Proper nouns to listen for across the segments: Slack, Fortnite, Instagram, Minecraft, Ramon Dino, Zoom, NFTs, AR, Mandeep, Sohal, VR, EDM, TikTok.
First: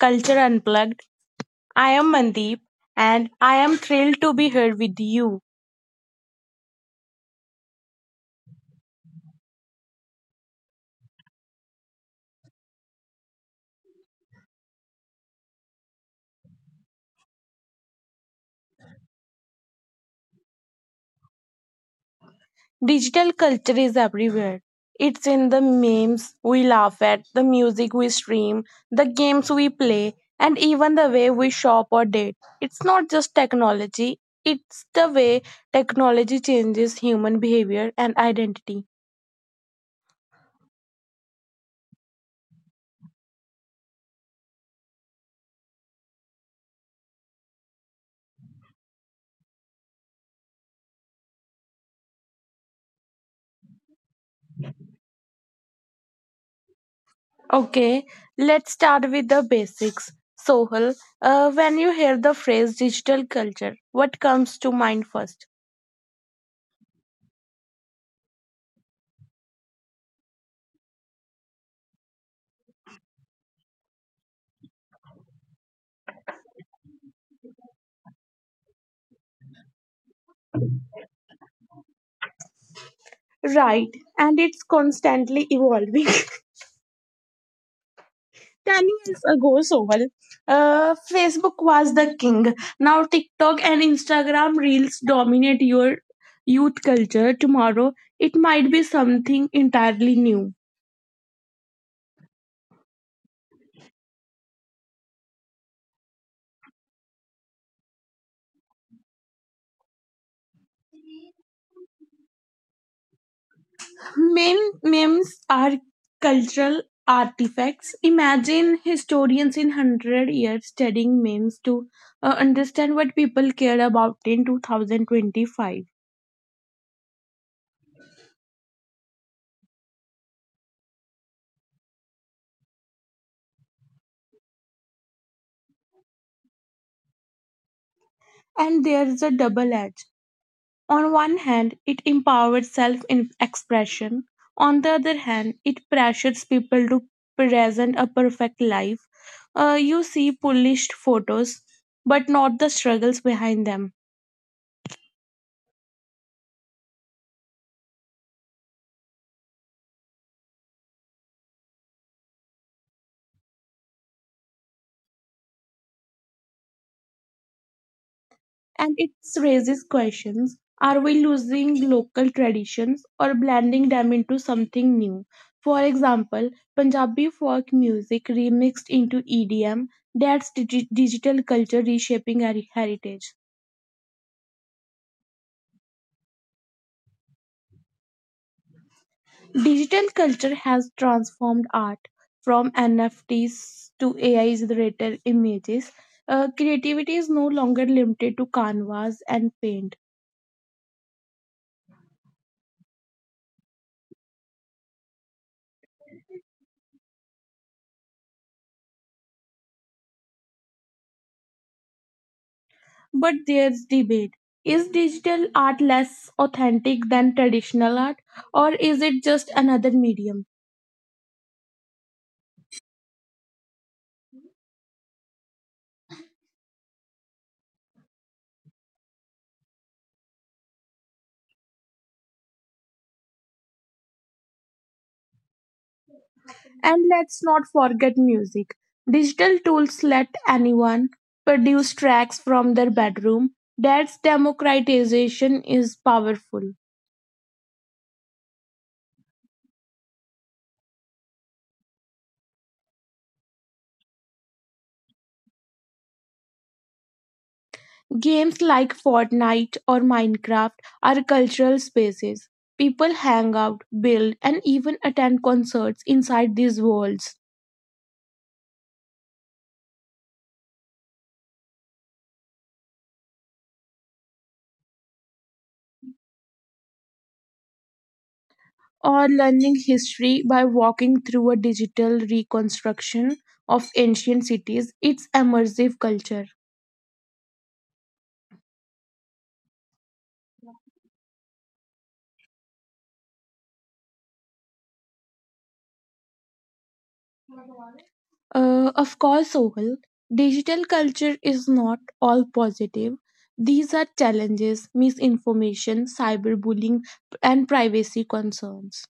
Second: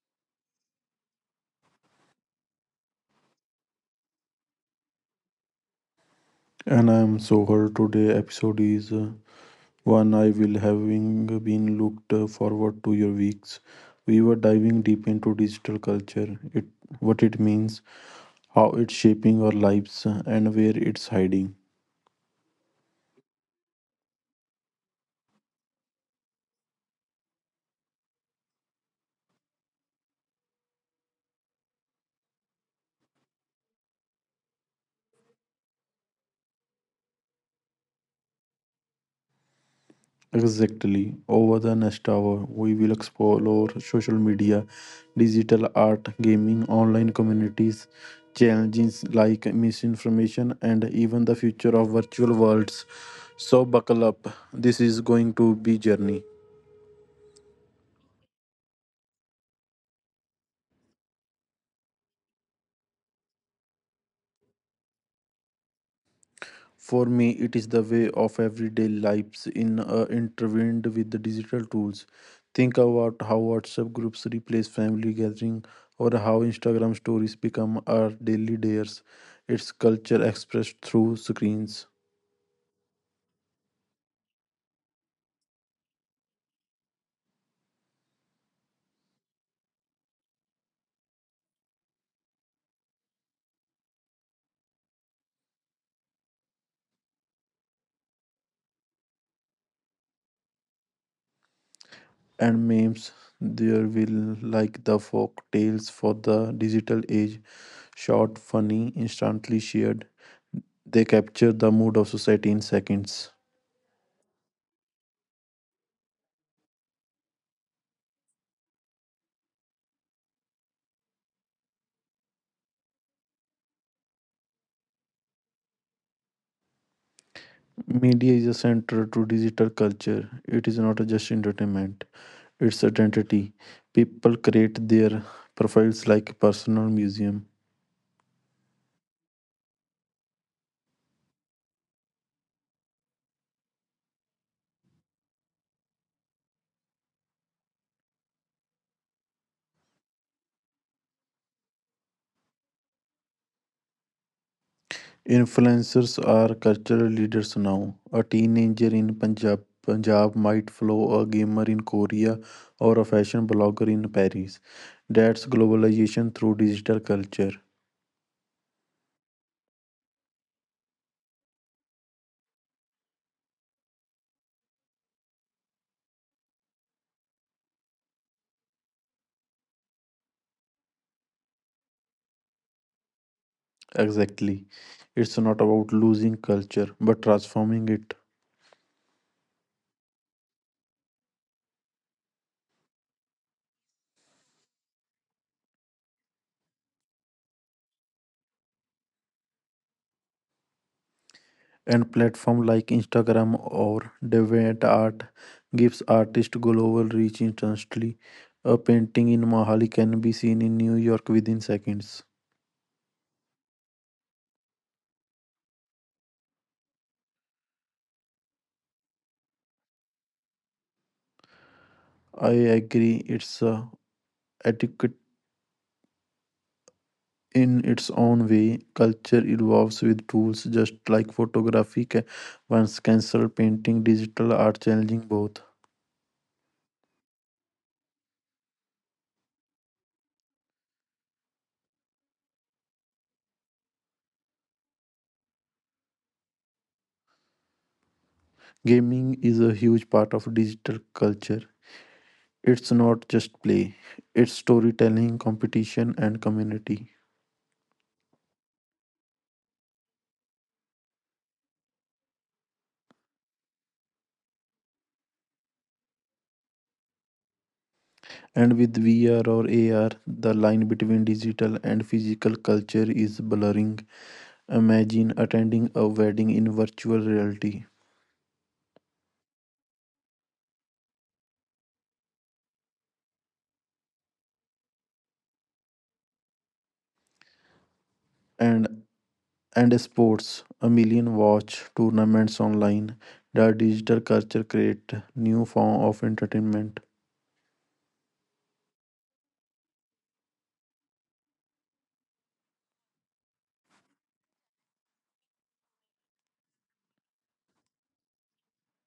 Culture Unplugged. I am Mandeep and I am thrilled to be here with you. And I'm so her today episode is One I will having been looked forward to your weeks. We were diving deep into digital culture, it what it means, how it's shaping our lives, and where it's hiding. Digital culture is everywhere. It's in the memes we laugh at, the music we stream, the games we play, and even the way we shop or date. It's not just technology, it's the way technology changes human behavior and identity. Exactly. Over the next hour, we will explore social media, digital art, gaming, online communities, challenges like misinformation, and even the future of virtual worlds. So buckle up. This is going to be journey. Okay, let's start with the basics. Sohal, when you hear the phrase digital culture, what comes to mind first? For me, it is the way of everyday lives in intertwined with the digital tools. Think about how WhatsApp groups replace family gathering or how Instagram stories become our daily dares. Its culture expressed through screens Right, and it's constantly evolving. 10 years ago, Sohal, Facebook was the king. Now TikTok and Instagram reels dominate your youth culture. Tomorrow, it might be something entirely new. and memes. There will like the folk tales for the digital age, short, funny, instantly shared. They capture the mood of society in seconds. Memes are cultural artifacts. Imagine historians in 100 years studying memes to understand what people care about in 2025. Media is a center to digital culture. It is not just entertainment, it's identity. People create their profiles like a personal museum. And there is a double edge. On one hand, it empowers self expression. On the other hand, it pressures people to present a perfect life. You see polished photos, but not the struggles behind them, Influencers are cultural leaders now. A teenager in Punjab might follow a gamer in Korea or a fashion blogger in Paris. That's globalization through digital culture. and it raises questions. Are we losing local traditions or blending them into something new? For example, Punjabi folk music remixed into EDM, that's digital culture reshaping our heritage. Exactly. It's not about losing culture, but transforming it. Digital culture has transformed art from NFTs to AI generated images. Creativity is no longer limited to canvas and paint. And platform like Instagram or DeviantArt gives artists global reach instantly. A painting in Mahali can be seen in New York within seconds. But there's debate. Is digital art less authentic than traditional art, or is it just another medium? I agree, it's adequate in its own way. Culture evolves with tools just like once cancelled painting, digital art challenging both. And let's not forget music. Digital tools let anyone produce tracks from their bedroom. That's democratization is powerful. Gaming is a huge part of digital culture. It's not just play, it's storytelling, competition, and community. Games like Fortnite or Minecraft are cultural spaces. People hang out, build, and even attend concerts inside these worlds. And with VR or AR, the line between digital and physical culture is blurring. Imagine attending a wedding in virtual reality Or learning history by walking through a digital reconstruction of ancient cities, it's immersive culture. and and sports, a million watch tournaments online. The digital culture create new form of entertainment Of course, Sohal, digital culture is not all positive. These are challenges: misinformation, cyberbullying, and privacy concerns.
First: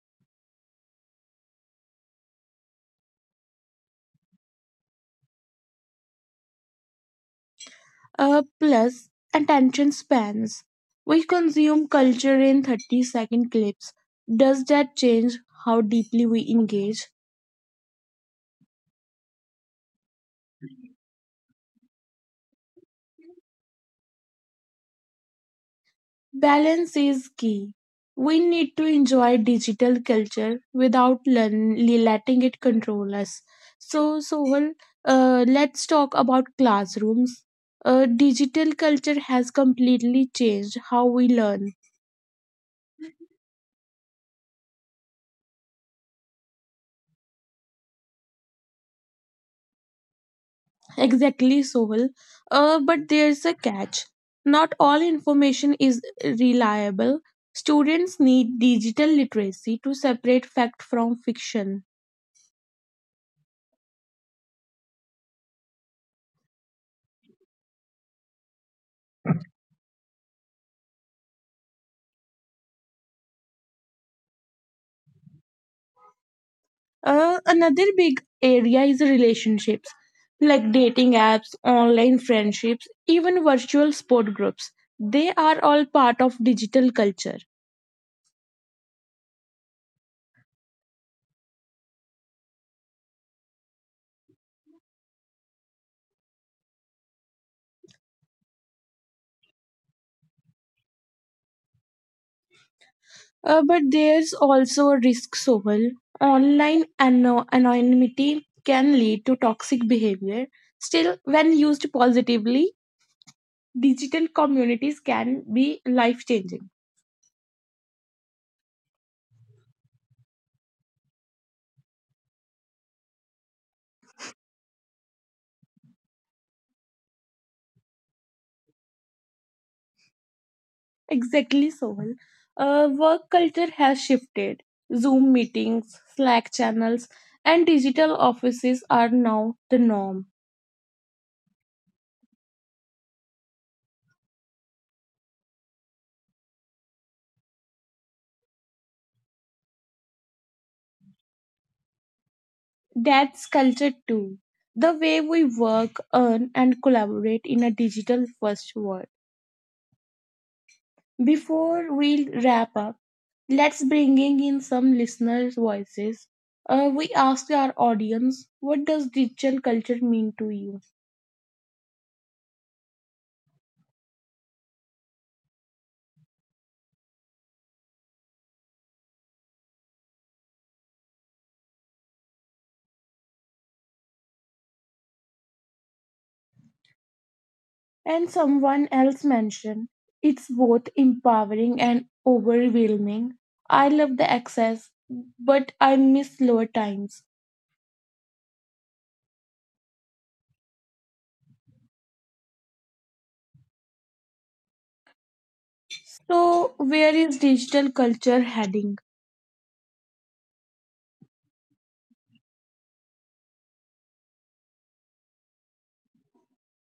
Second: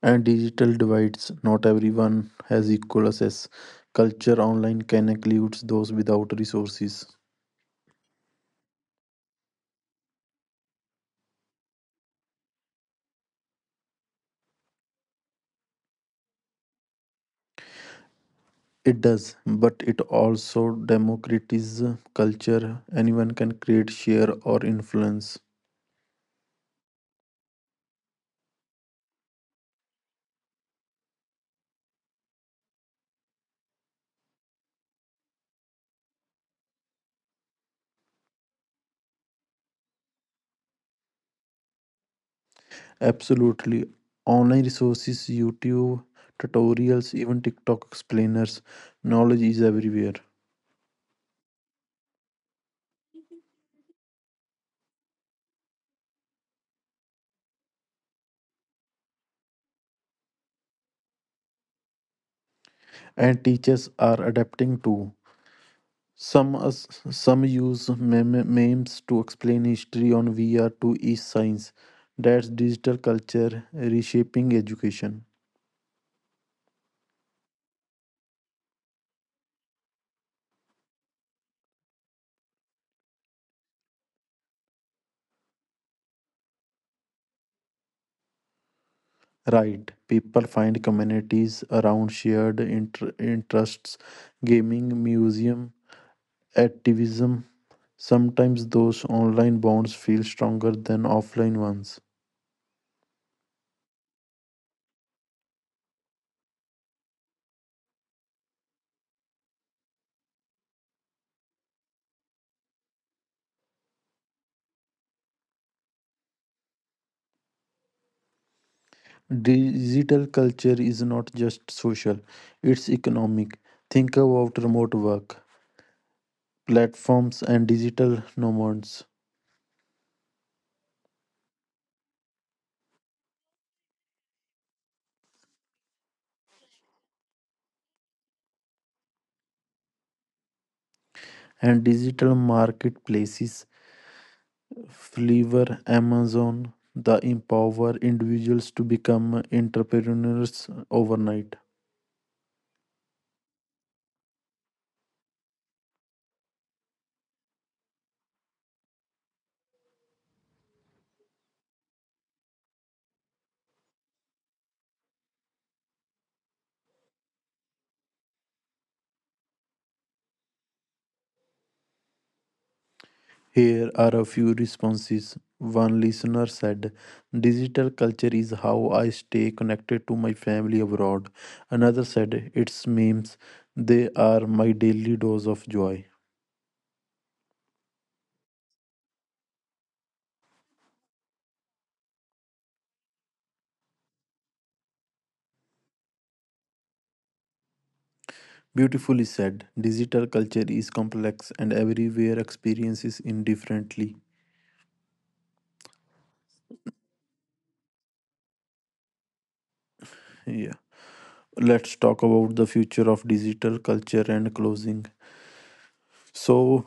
and digital divides. Not everyone has equal access. Culture online can include those without resources. Plus, attention spans. We consume culture in 30-second clips. Does that change how deeply we engage? It does, but it also democratizes culture. Anyone can create, share, or influence. Balance is key. We need to enjoy digital culture without letting it control us. So, Sohal, let's talk about classrooms. Digital culture has completely changed how we learn. Absolutely. Online resources, YouTube, tutorials, even TikTok explainers, knowledge is everywhere. Exactly, Sohal. But there's a catch. Not all information is reliable. Students need digital literacy to separate fact from fiction. And teachers are adapting too. Some us, some use meme- memes to explain history on VR to e science. That's digital culture reshaping education. Another big area is relationships, like dating apps, online friendships, even virtual sport groups. They are all part of digital culture. Right. People find communities around shared interests, gaming, museum, activism. Sometimes those online bonds feel stronger than offline ones. But there's also a risk, Sohal. Online anonymity can lead to toxic behavior. Still, when used positively, digital communities can be life changing. Digital culture is not just social, it's economic. Think about remote work, platforms, and digital nomads, Exactly, Soul. Work culture has shifted. Zoom meetings, Slack channels, and digital offices are now the norm. and digital marketplaces. Flavor Amazon the empower individuals to become entrepreneurs overnight. That's culture too. The way we work, earn, and collaborate in a digital first world. Before we wrap up, let's bringing in some listeners' voices. We asked our audience, what does digital culture mean to you? Here are a few responses. One listener said, "Digital culture is how I stay connected to my family abroad." Another said, "It's memes. They are my daily dose of joy." And someone else mentioned it's both empowering and overwhelming. I love the access, but I miss slower times. Beautifully said, digital culture is complex and everywhere experiences indifferently. So, where is digital culture heading? Yeah. Let's talk about the future of digital culture and closing. So,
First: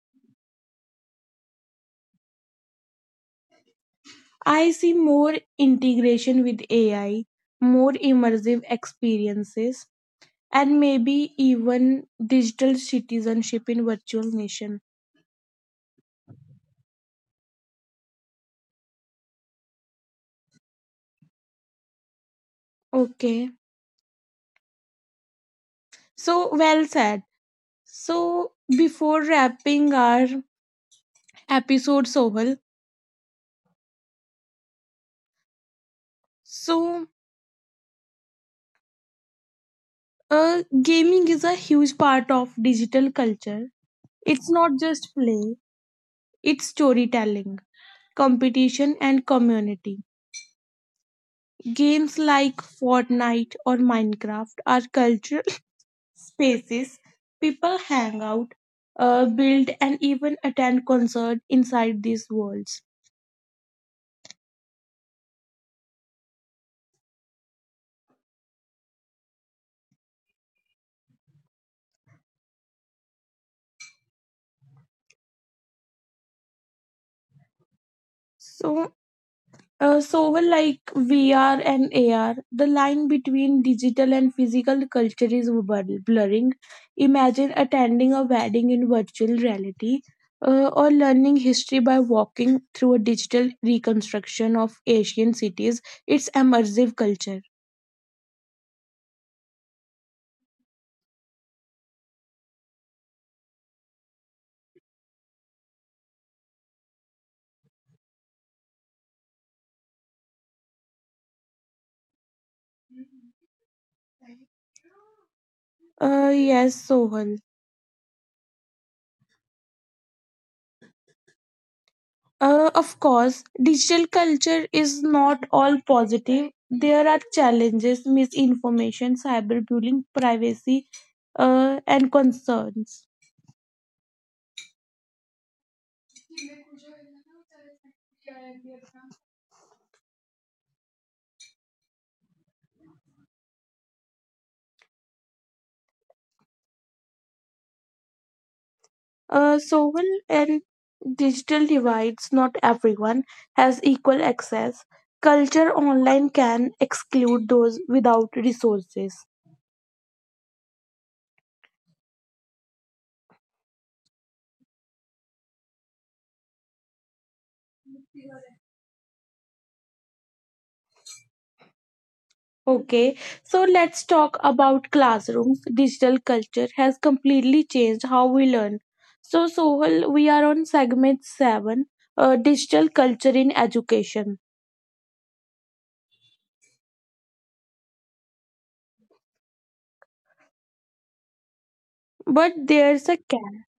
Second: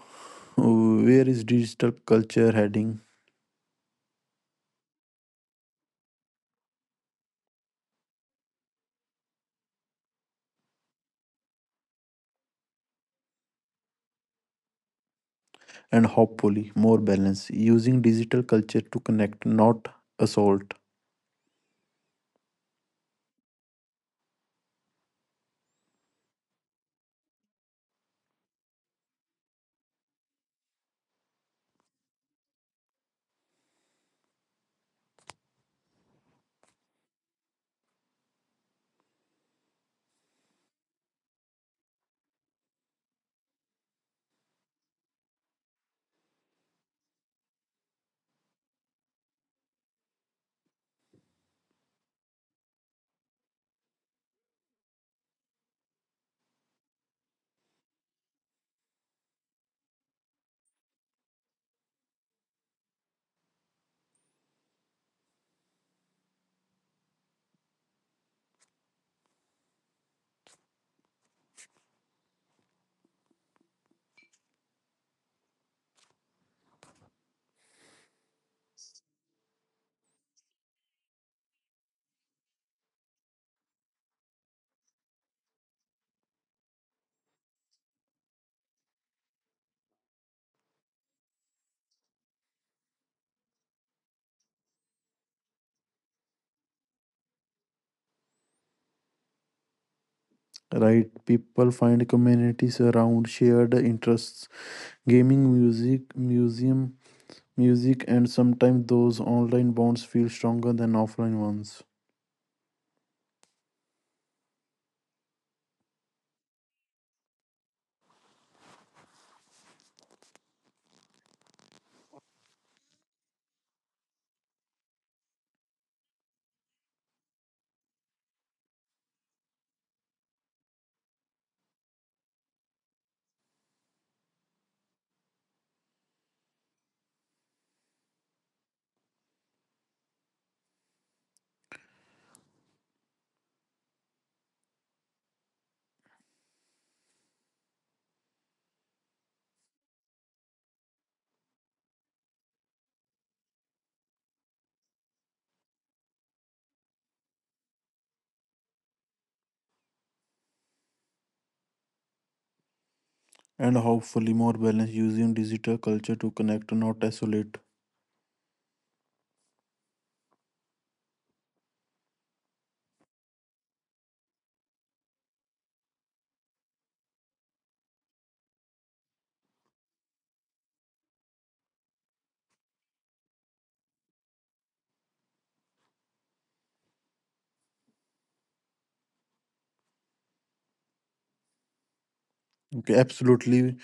where is digital culture heading? I see more integration with AI, more immersive experiences, and maybe even digital citizenship in virtual nation. And hopefully, more balance using digital culture to connect, not assault. Okay, so well said. So, before wrapping our episode, Sohal, so gaming is a huge part of digital culture. It's not just play, it's storytelling, competition, and community. Games like Fortnite or Minecraft are cultural spaces. People hang out, build, and even attend concerts inside these worlds. So, like VR and AR, the line between digital and physical culture is blurring. Imagine attending a wedding in virtual reality, or learning history by walking through a digital reconstruction of Asian cities. It's immersive culture. Right? People find communities around shared interests, gaming, music, museum, music, and sometimes those online bonds feel stronger than offline ones. Yes, Sohan. Of course, digital culture is not all positive. There are challenges: misinformation, cyberbullying, privacy, and concerns. And digital divides, not everyone has equal access. Culture online can exclude those without resources. And hopefully, more balance using digital culture to connect, not isolate. Okay, so let's talk about classrooms. Digital culture has completely changed how we learn. So, Sohal, we are on segment 7, digital culture in education. But Okay, there's a catch. absolutely.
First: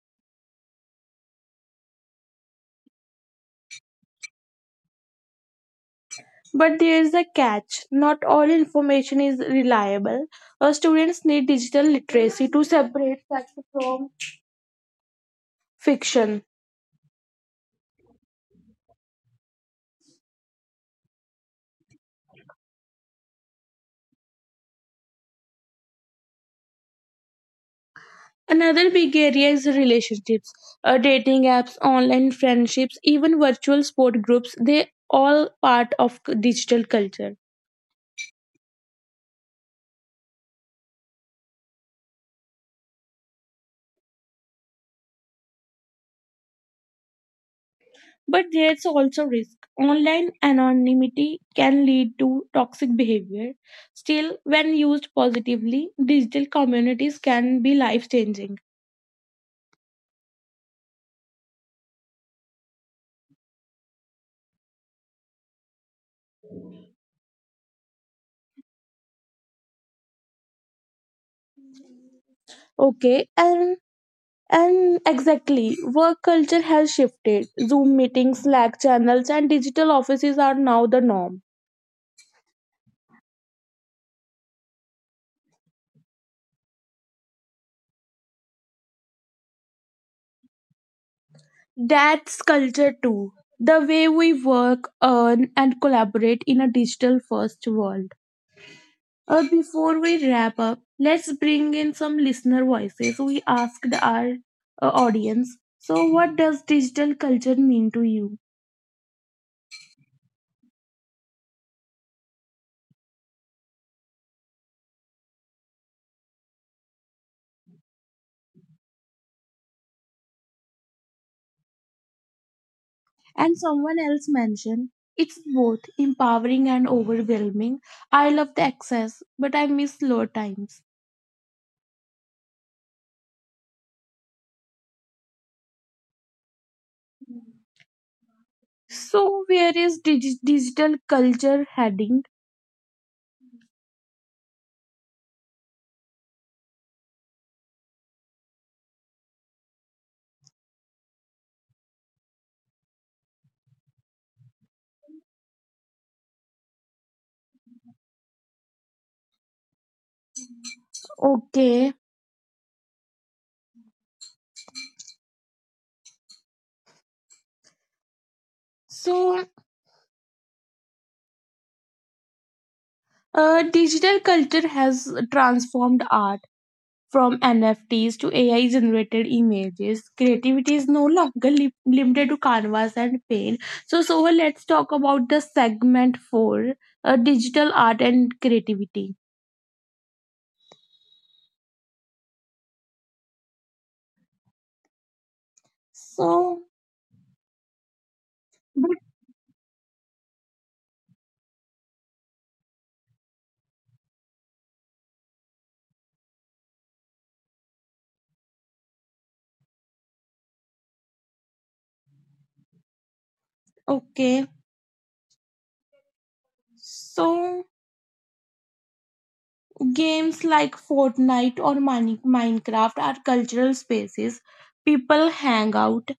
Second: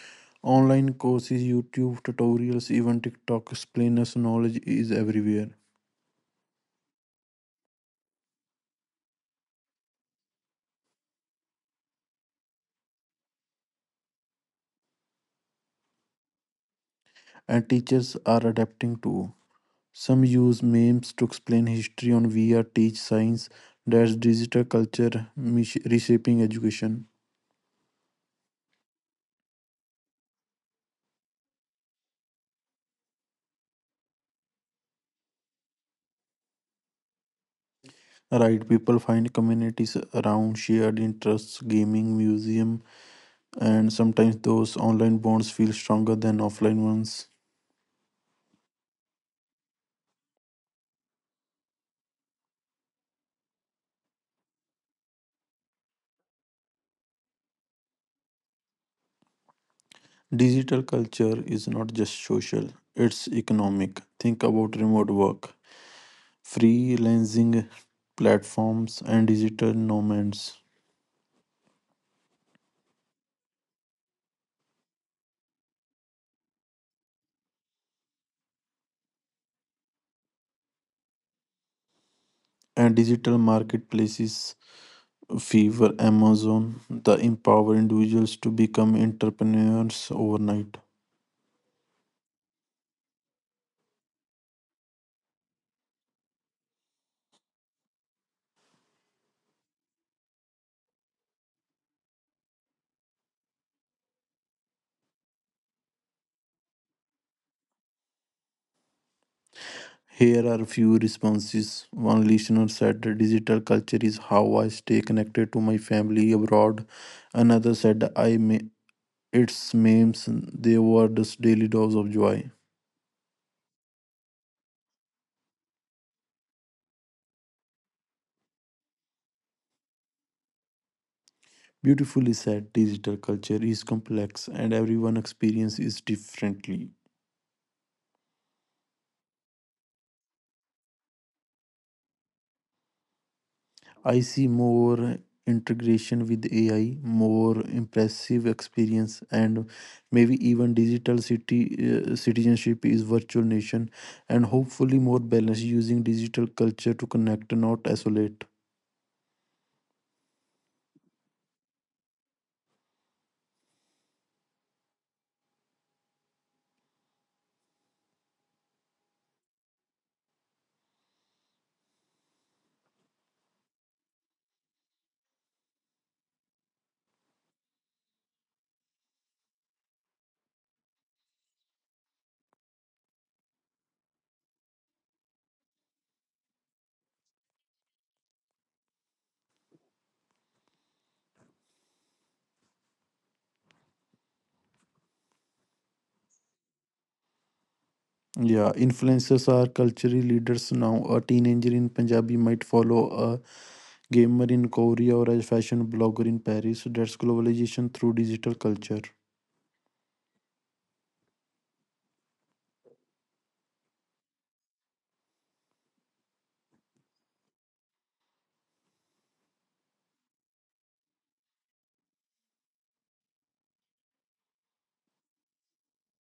Online courses, YouTube tutorials, even TikTok explainers, knowledge is everywhere. But there's a catch. Not all information is reliable. Students need digital literacy to separate fact from fiction. And teachers are adapting too. Some use memes to explain history on VR, teach science, that's digital culture, reshaping education. Another big area is relationships. Dating apps, online friendships, even virtual sport groups, they all part of digital culture. Right, people find communities around shared interests, gaming, museum, and sometimes those online bonds feel stronger than offline ones. But there's also risk. Online anonymity can lead to toxic behavior. Still, when used positively, digital communities can be life changing. Digital culture is not just social, it's economic. Think about remote work, freelancing platforms, and digital nomads, Okay, and exactly, work culture has shifted. Zoom meetings, Slack channels, and digital offices are now the norm. and digital marketplaces. Fever, Amazon, that empower individuals to become entrepreneurs overnight. That's culture too. The way we work, earn, and collaborate in a digital first world. Before we wrap up, let's bring in some listener voices. We asked our audience, so what does digital culture mean to you? Here are a few responses. One listener said, "Digital culture is how I stay connected to my family abroad." Another said, "I may, it's memes, they were just daily dose of joy." And someone else mentioned, it's both empowering and overwhelming. I love the access, but I miss slow times. Beautifully said, digital culture is complex and everyone experience is differently. So, where is digital culture heading? I see more integration with AI, more impressive experience, and maybe even digital city citizenship is virtual nation, and hopefully more balance using digital culture to connect, not isolate. Okay, so digital culture has transformed art from NFTs to AI generated images. Creativity is no longer limited to canvas and paint. So, let's talk about the segment for digital art and creativity. So, Yeah, but influencers are cultural leaders now. A teenager in Punjabi might follow a gamer in Korea or as fashion blogger in Paris. That's globalization through digital culture. okay. So, games like Fortnite or Minecraft are cultural spaces. People hang out,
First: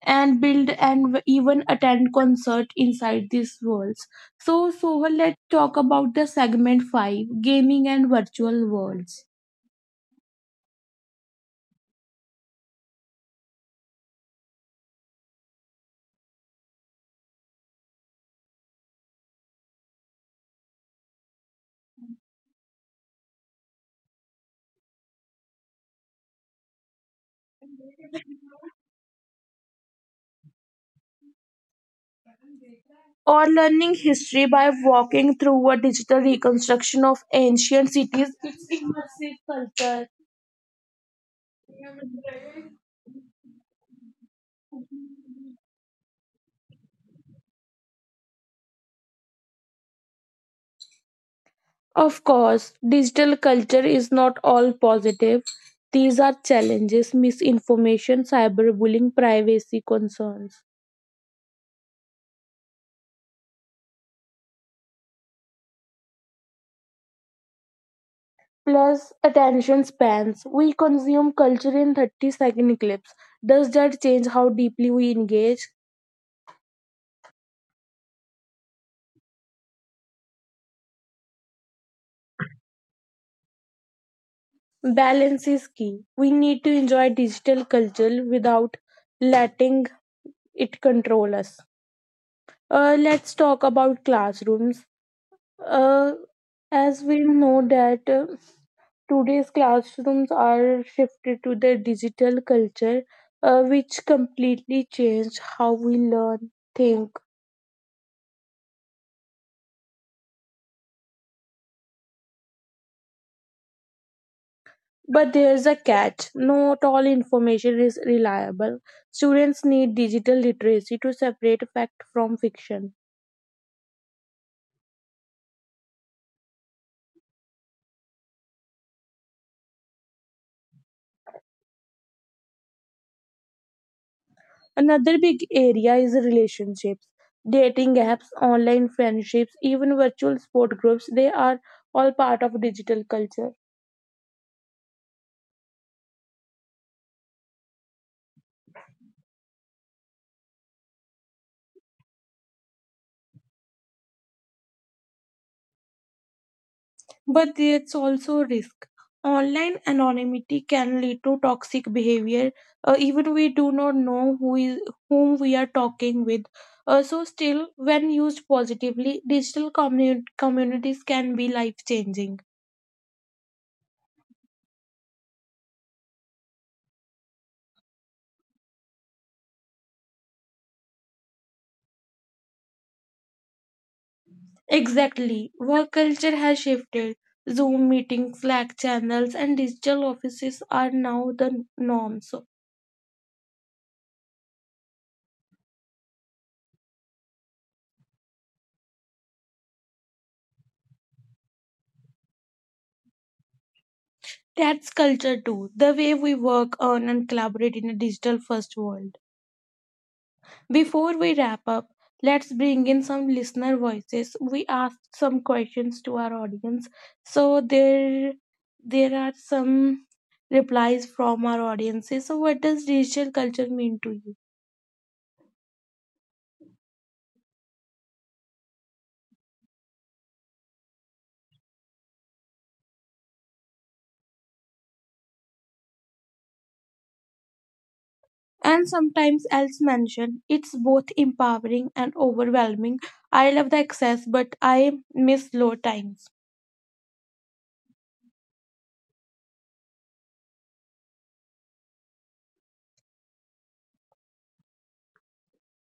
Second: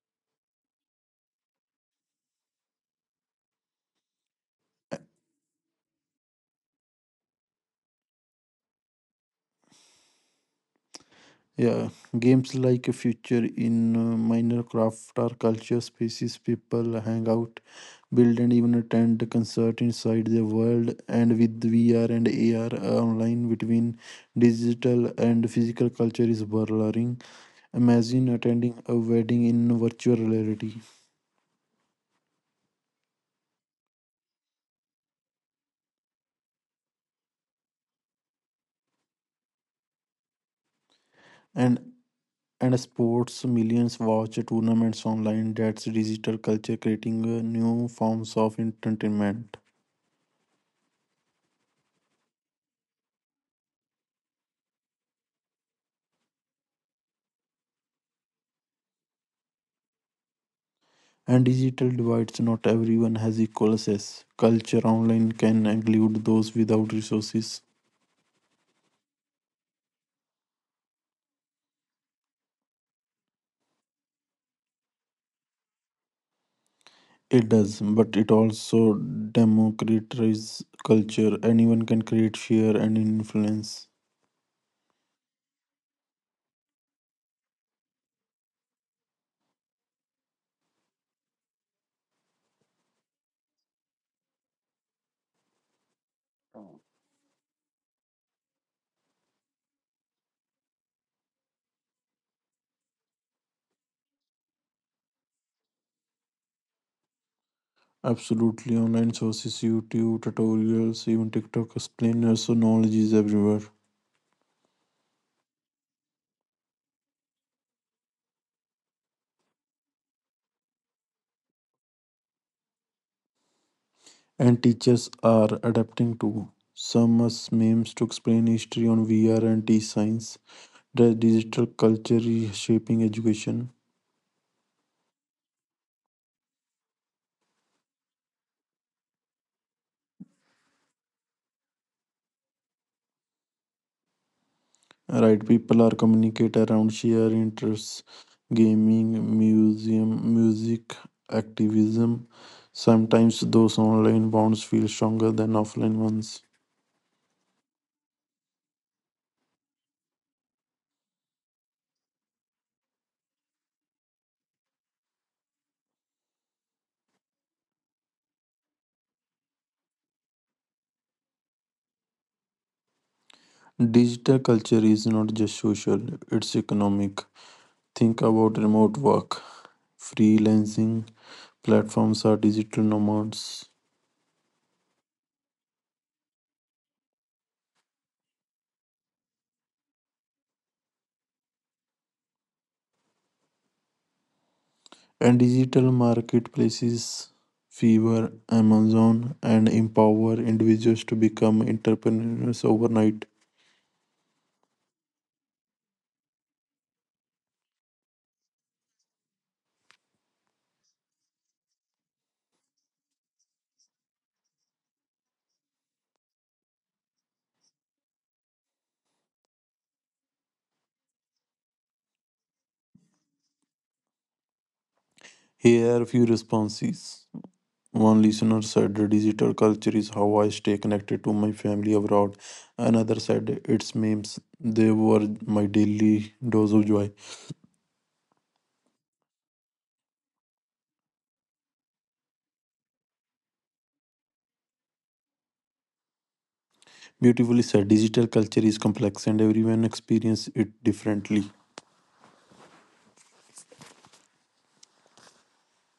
and build and even attend concert inside these worlds. So, Sohal, let's talk about the segment 5 gaming and virtual worlds. Yeah, games like Future in Minecraft are culture spaces people hang out, build, and even attend concert inside the world. And with VR and AR online, between digital and physical culture is blurring. Imagine attending a wedding in virtual reality Or learning history by walking through a digital reconstruction of ancient cities, it's immersive culture. and and sports millions watch tournaments online. That's digital culture creating new forms of entertainment Of course, digital culture is not all positive. These are challenges: misinformation, cyberbullying, privacy concerns. and digital divides, not everyone has equal access. Culture online can include those without resources. Plus attention spans. We consume culture in 30-second clips. Does that change how deeply we engage? It does, but it also democratizes culture. Anyone can create, share, and influence. Balance is key. We need to enjoy digital culture without letting it control us. Let's talk about classrooms. Uh, as we know that today's classrooms are shifted to the digital culture, which completely changed how we learn, think. Absolutely. Online sources, YouTube tutorials, even TikTok explainers, so knowledge is everywhere. But there's a catch. Not all information is reliable. Students need digital literacy to separate fact from fiction. And teachers are adapting too. Some use memes to explain history on VR and teach science. The digital culture is shaping education. Another big area is relationships. Dating apps, online friendships, even virtual sport groups, they are all part of digital culture. Right, people are communicate around shared interests, gaming, museum, music, activism. Sometimes those online bonds feel stronger than offline ones. But there's also risk. Online anonymity can lead to toxic behavior, even we do not know who is whom we are talking with. Still, when used positively, digital communities can be life changing. Digital culture is not just social, it's economic. Think about remote work, freelancing, platforms are digital nomads Exactly, work culture has shifted. Zoom meetings, Slack channels, and digital offices are now the norm. So and digital marketplaces. Fever, Amazon, and empower individuals to become entrepreneurs overnight. that's culture too. The way we work, earn, and collaborate in a digital first world. Before we wrap up, let's bring in some listener voices. We asked some questions to our audience. So there are some replies from our audiences. So what does digital culture mean to you? Here are a few responses. One listener said, "The Digital culture is how I stay connected to my family abroad." Another said, "It's memes. They were my daily dose of joy." And sometimes else mentioned it's both empowering and overwhelming. I love the access, but I miss low times. Beautifully said, digital culture is complex and everyone experiences it differently.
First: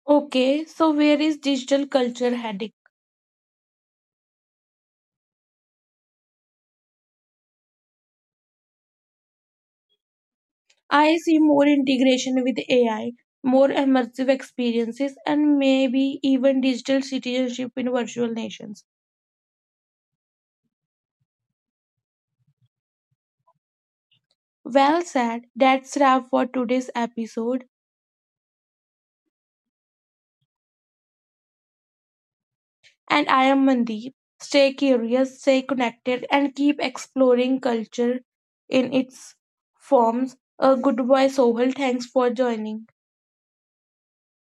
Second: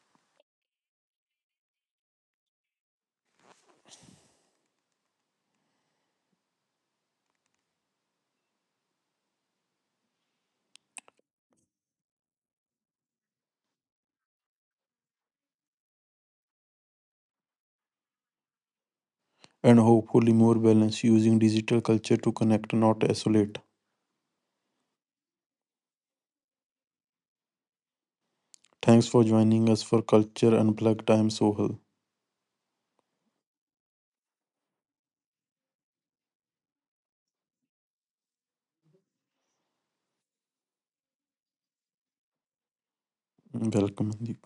Okay, so where is digital culture heading? I see more integration with AI, more immersive experiences, and maybe even digital citizenship in virtual nations. And hopefully more balance using digital culture to connect, not isolate. Well said. That's wrap for today's episode. Thanks for joining us for Culture Unplugged. I am Sohal. And I am Mandeep. Stay curious, stay connected, and keep exploring culture in its forms. A good boy, Sohal. Thanks for joining. Welcome, Deep.